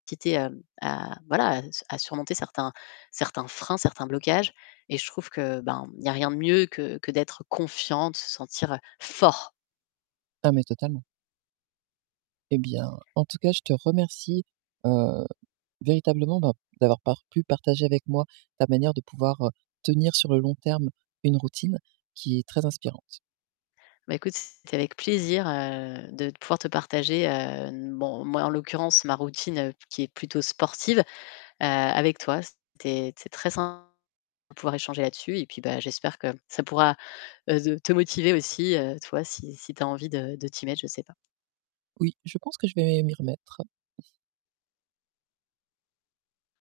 [unintelligible] hem, à voilà à s à surmonter certains certains freins, certains blocages et je trouve que, ben, il y a rien de mieux que que d'être confiant, de se sentir fort. Ah, mais totalement. Et bien, en tout cas, je te remercie, heu, véritablement, bah, d'avoir par pu partager avec moi ta manière de pouvoir, heu, tenir sur le long terme une routine qui est très inspirante. Bah, écoute, c'était avec plaisir, heu, de pouvoir te partager, hem, bon, moi en l'occurrence ma routine, qui est plutôt sportive, heu, avec toi. C'était c'est très [unintelligible] de pouvoir échanger là-dessus et puis, bah, j'espère, que ça pourra, heu, z te motiver aussi, heu, toi, si si tu as envie de de t'y mettre, je sais pas. Oui, je pense que je vais m'y remettre.